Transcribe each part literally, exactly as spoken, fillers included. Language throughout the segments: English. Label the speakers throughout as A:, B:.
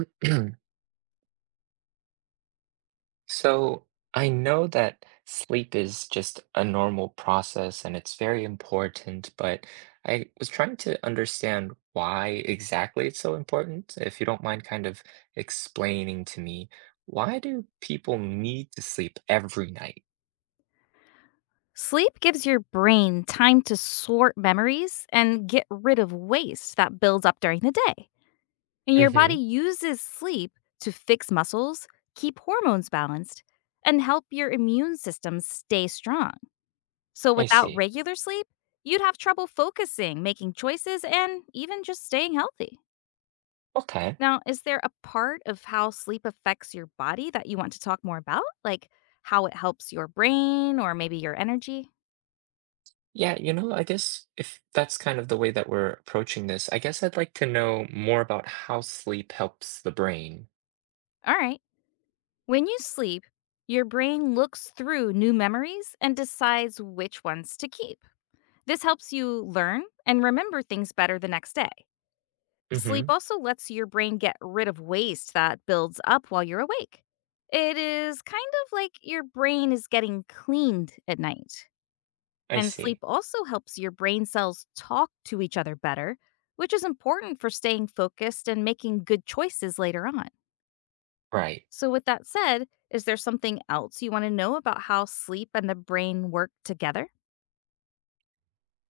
A: So I know that sleep is just a normal process and it's very important, but I was trying to understand why exactly it's so important. If you don't mind kind of explaining to me, why do people need to sleep every night?
B: Sleep gives your brain time to sort memories and get rid of waste that builds up during the day. And your
A: Hmm.
B: body uses sleep to fix muscles, keep hormones balanced, and help your immune system stay strong. So
A: I
B: without
A: see.
B: regular sleep, you'd have trouble focusing, making choices, and even just staying healthy.
A: Okay.
B: Now, is there a part of how sleep affects your body that you want to talk more about? Like how it helps your brain or maybe your energy?
A: Yeah, you know, I guess if that's kind of the way that we're approaching this, I guess I'd like to know more about how sleep helps the brain.
B: All right. When you sleep, your brain looks through new memories and decides which ones to keep. This helps you learn and remember things better the next day.
A: Hmm.
B: Sleep also lets your brain get rid of waste that builds up while you're awake. It is kind of like your brain is getting cleaned at night.
A: I
B: And sleep
A: see.
B: also helps your brain cells talk to each other better, which is important for staying focused and making good choices later on.
A: Right.
B: So, with that said, is there something else you want to know about how sleep and the brain work together?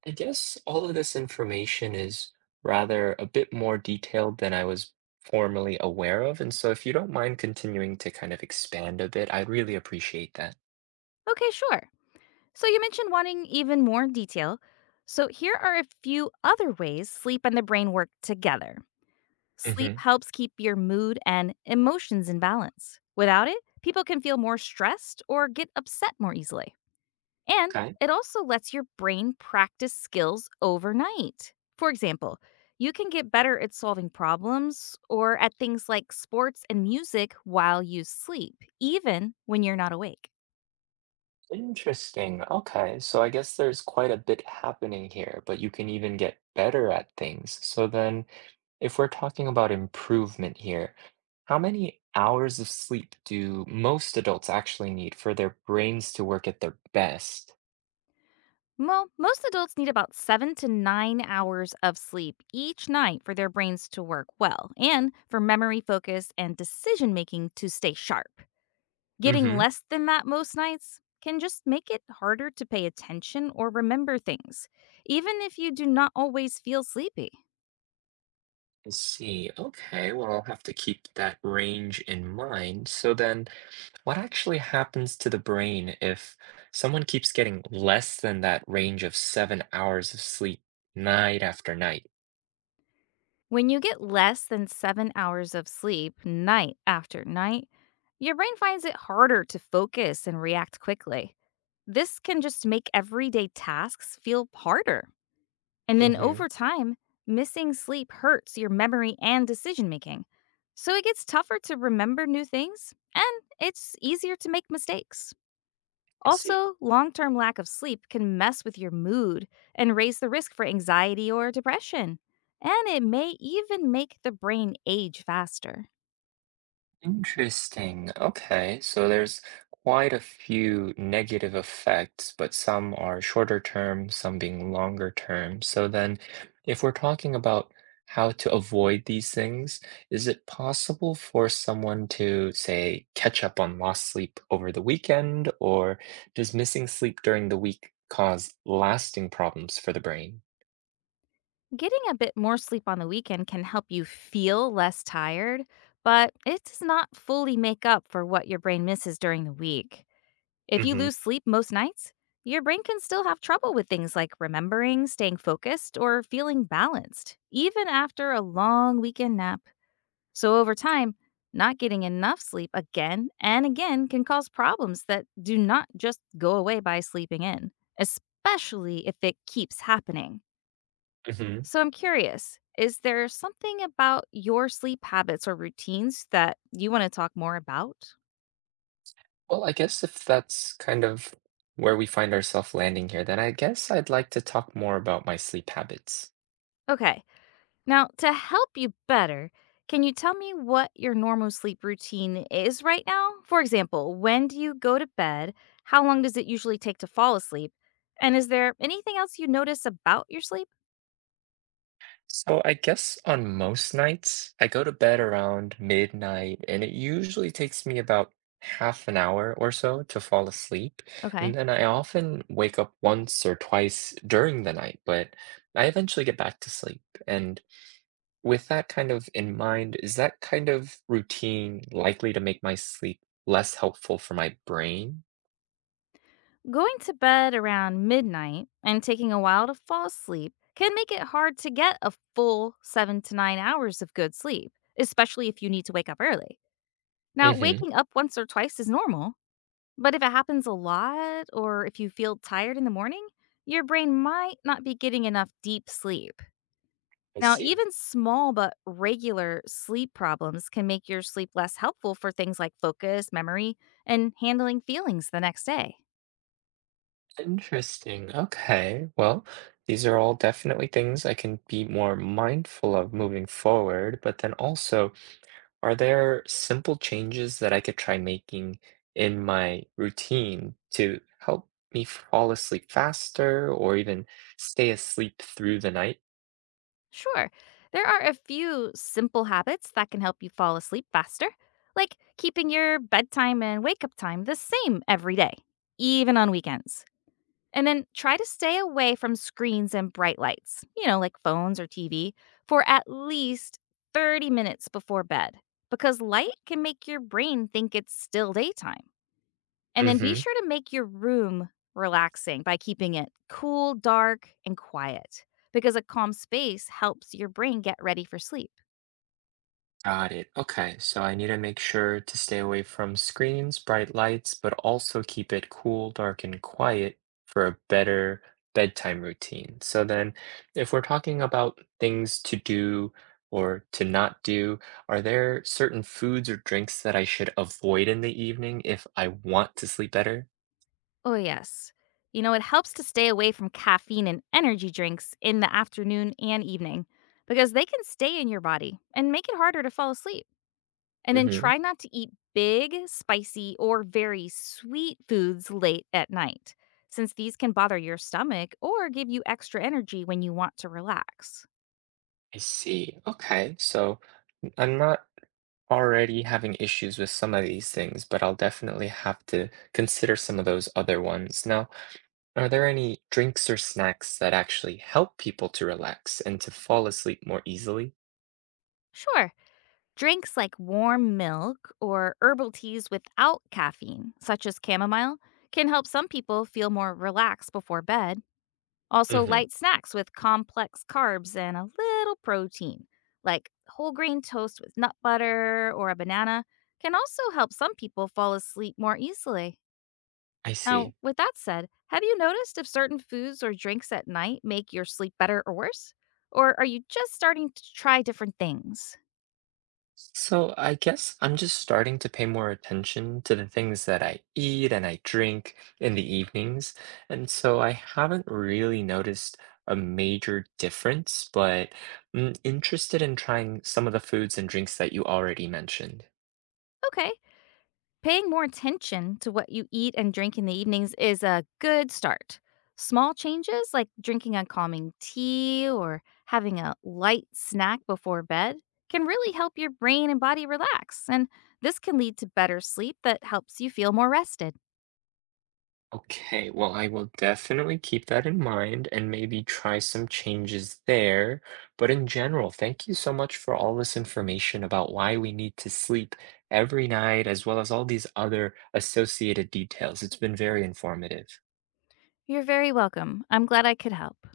A: I guess all of this information is rather a bit more detailed than I was formerly aware of. And so if you don't mind continuing to kind of expand a bit, I'd really appreciate that.
B: Okay, sure. So, you mentioned wanting even more detail. So, here are a few other ways sleep and the brain work together. Sleep
A: Hmm.
B: helps keep your mood and emotions in balance. Without it, people can feel more stressed or get upset more easily. And
A: Okay.
B: it also lets your brain practice skills overnight. For example, you can get better at solving problems or at things like sports and music while you sleep, even when you're not awake.
A: Interesting. Okay. So I guess there's quite a bit happening here, but you can even get better at things. So then, if we're talking about improvement here, how many hours of sleep do most adults actually need for their brains to work at their best?
B: Well, most adults need about seven to nine hours of sleep each night for their brains to work well and for memory focus and decision making to stay sharp. Getting less than that most nights can just make it harder to pay attention or remember things, even if you do not always feel sleepy.
A: I see. Okay, well, I'll have to keep that range in mind. So then, what actually happens to the brain if someone keeps getting less than that range of seven hours of sleep night after night?
B: When you get less than seven hours of sleep night after night, your brain finds it harder to focus and react quickly. This can just make everyday tasks feel harder. And then
A: Hmm.
B: over time, missing sleep hurts your memory and decision making. So it gets tougher to remember new things, and it's easier to make mistakes.
A: I see.
B: Also, long term lack of sleep can mess with your mood and raise the risk for anxiety or depression. And it may even make the brain age faster.
A: Interesting. Okay. So there's quite a few negative effects, but some are shorter term, some being longer term. So then, if we're talking about how to avoid these things, is it possible for someone to, say, catch up on lost sleep over the weekend, or does missing sleep during the week cause lasting problems for the brain?
B: Getting a bit more sleep on the weekend can help you feel less tired, but it does not fully make up for what your brain misses during the week. If you
A: Hmm.
B: lose sleep most nights, your brain can still have trouble with things like remembering, staying focused, or feeling balanced, even after a long weekend nap. So over time, not getting enough sleep again and again can cause problems that do not just go away by sleeping in, especially if it keeps happening.
A: Hmm.
B: So I'm curious, is there something about your sleep habits or routines that you want to talk more about?
A: Well, I guess if that's kind of where we find ourselves landing here, then I guess I'd like to talk more about my sleep habits.
B: Okay. Now, to help you better, can you tell me what your normal sleep routine is right now? For example, when do you go to bed? How long does it usually take to fall asleep? And is there anything else you notice about your sleep?
A: So I guess on most nights, I go to bed around midnight, and it usually takes me about half an hour or so to fall asleep. And
B: Okay.
A: then I often wake up once or twice during the night, but I eventually get back to sleep. And with that kind of in mind, is that kind of routine likely to make my sleep less helpful for my brain?
B: Going to bed around midnight and taking a while to fall asleep can make it hard to get a full seven to nine hours of good sleep, especially if you need to wake up early. Now,
A: Mhm.
B: waking up once or twice is normal, but if it happens a lot, or if you feel tired in the morning, your brain might not be getting enough deep sleep.
A: I
B: Now,
A: see.
B: even small but regular sleep problems can make your sleep less helpful for things like focus, memory, and handling feelings the next day.
A: Interesting. Okay. Well, these are all definitely things I can be more mindful of moving forward. But then also, are there simple changes that I could try making in my routine to help me fall asleep faster or even stay asleep through the night?
B: Sure, there are a few simple habits that can help you fall asleep faster, like keeping your bedtime and wake up time the same every day, even on weekends. And then try to stay away from screens and bright lights, you know, like phones or T V, for at least thirty minutes before bed, because light can make your brain think it's still daytime. And then be
A: Mhm.
B: sure to make your room relaxing by keeping it cool, dark, and quiet, because a calm space helps your brain get ready for sleep.
A: Got it. Okay, so I need to make sure to stay away from screens, bright lights, but also keep it cool, dark, and quiet for a better bedtime routine. So then, if we're talking about things to do or to not do, are there certain foods or drinks that I should avoid in the evening if I want to sleep better?
B: Oh, yes. You know, it helps to stay away from caffeine and energy drinks in the afternoon and evening because they can stay in your body and make it harder to fall asleep. And then
A: Hmm.
B: try not to eat big, spicy, or very sweet foods late at night, since these can bother your stomach or give you extra energy when you want to relax.
A: I see. Okay, so I'm not already having issues with some of these things, but I'll definitely have to consider some of those other ones. Now, are there any drinks or snacks that actually help people to relax and to fall asleep more easily?
B: Sure, drinks like warm milk or herbal teas without caffeine, such as chamomile, can help some people feel more relaxed before bed. Also,
A: Hmm.
B: light snacks with complex carbs and a little protein, like whole grain toast with nut butter or a banana, can also help some people fall asleep more easily.
A: I
B: Now,
A: see.
B: with that said, have you noticed if certain foods or drinks at night make your sleep better or worse? Or are you just starting to try different things?
A: So I guess I'm just starting to pay more attention to the things that I eat and I drink in the evenings. And so I haven't really noticed a major difference, but I'm interested in trying some of the foods and drinks that you already mentioned.
B: Okay, paying more attention to what you eat and drink in the evenings is a good start. Small changes like drinking a calming tea or having a light snack before bed can really help your brain and body relax, and this can lead to better sleep that helps you feel more rested.
A: Okay, well, I will definitely keep that in mind and maybe try some changes there. But in general, thank you so much for all this information about why we need to sleep every night, as well as all these other associated details. It's been very informative.
B: You're very welcome. I'm glad I could help.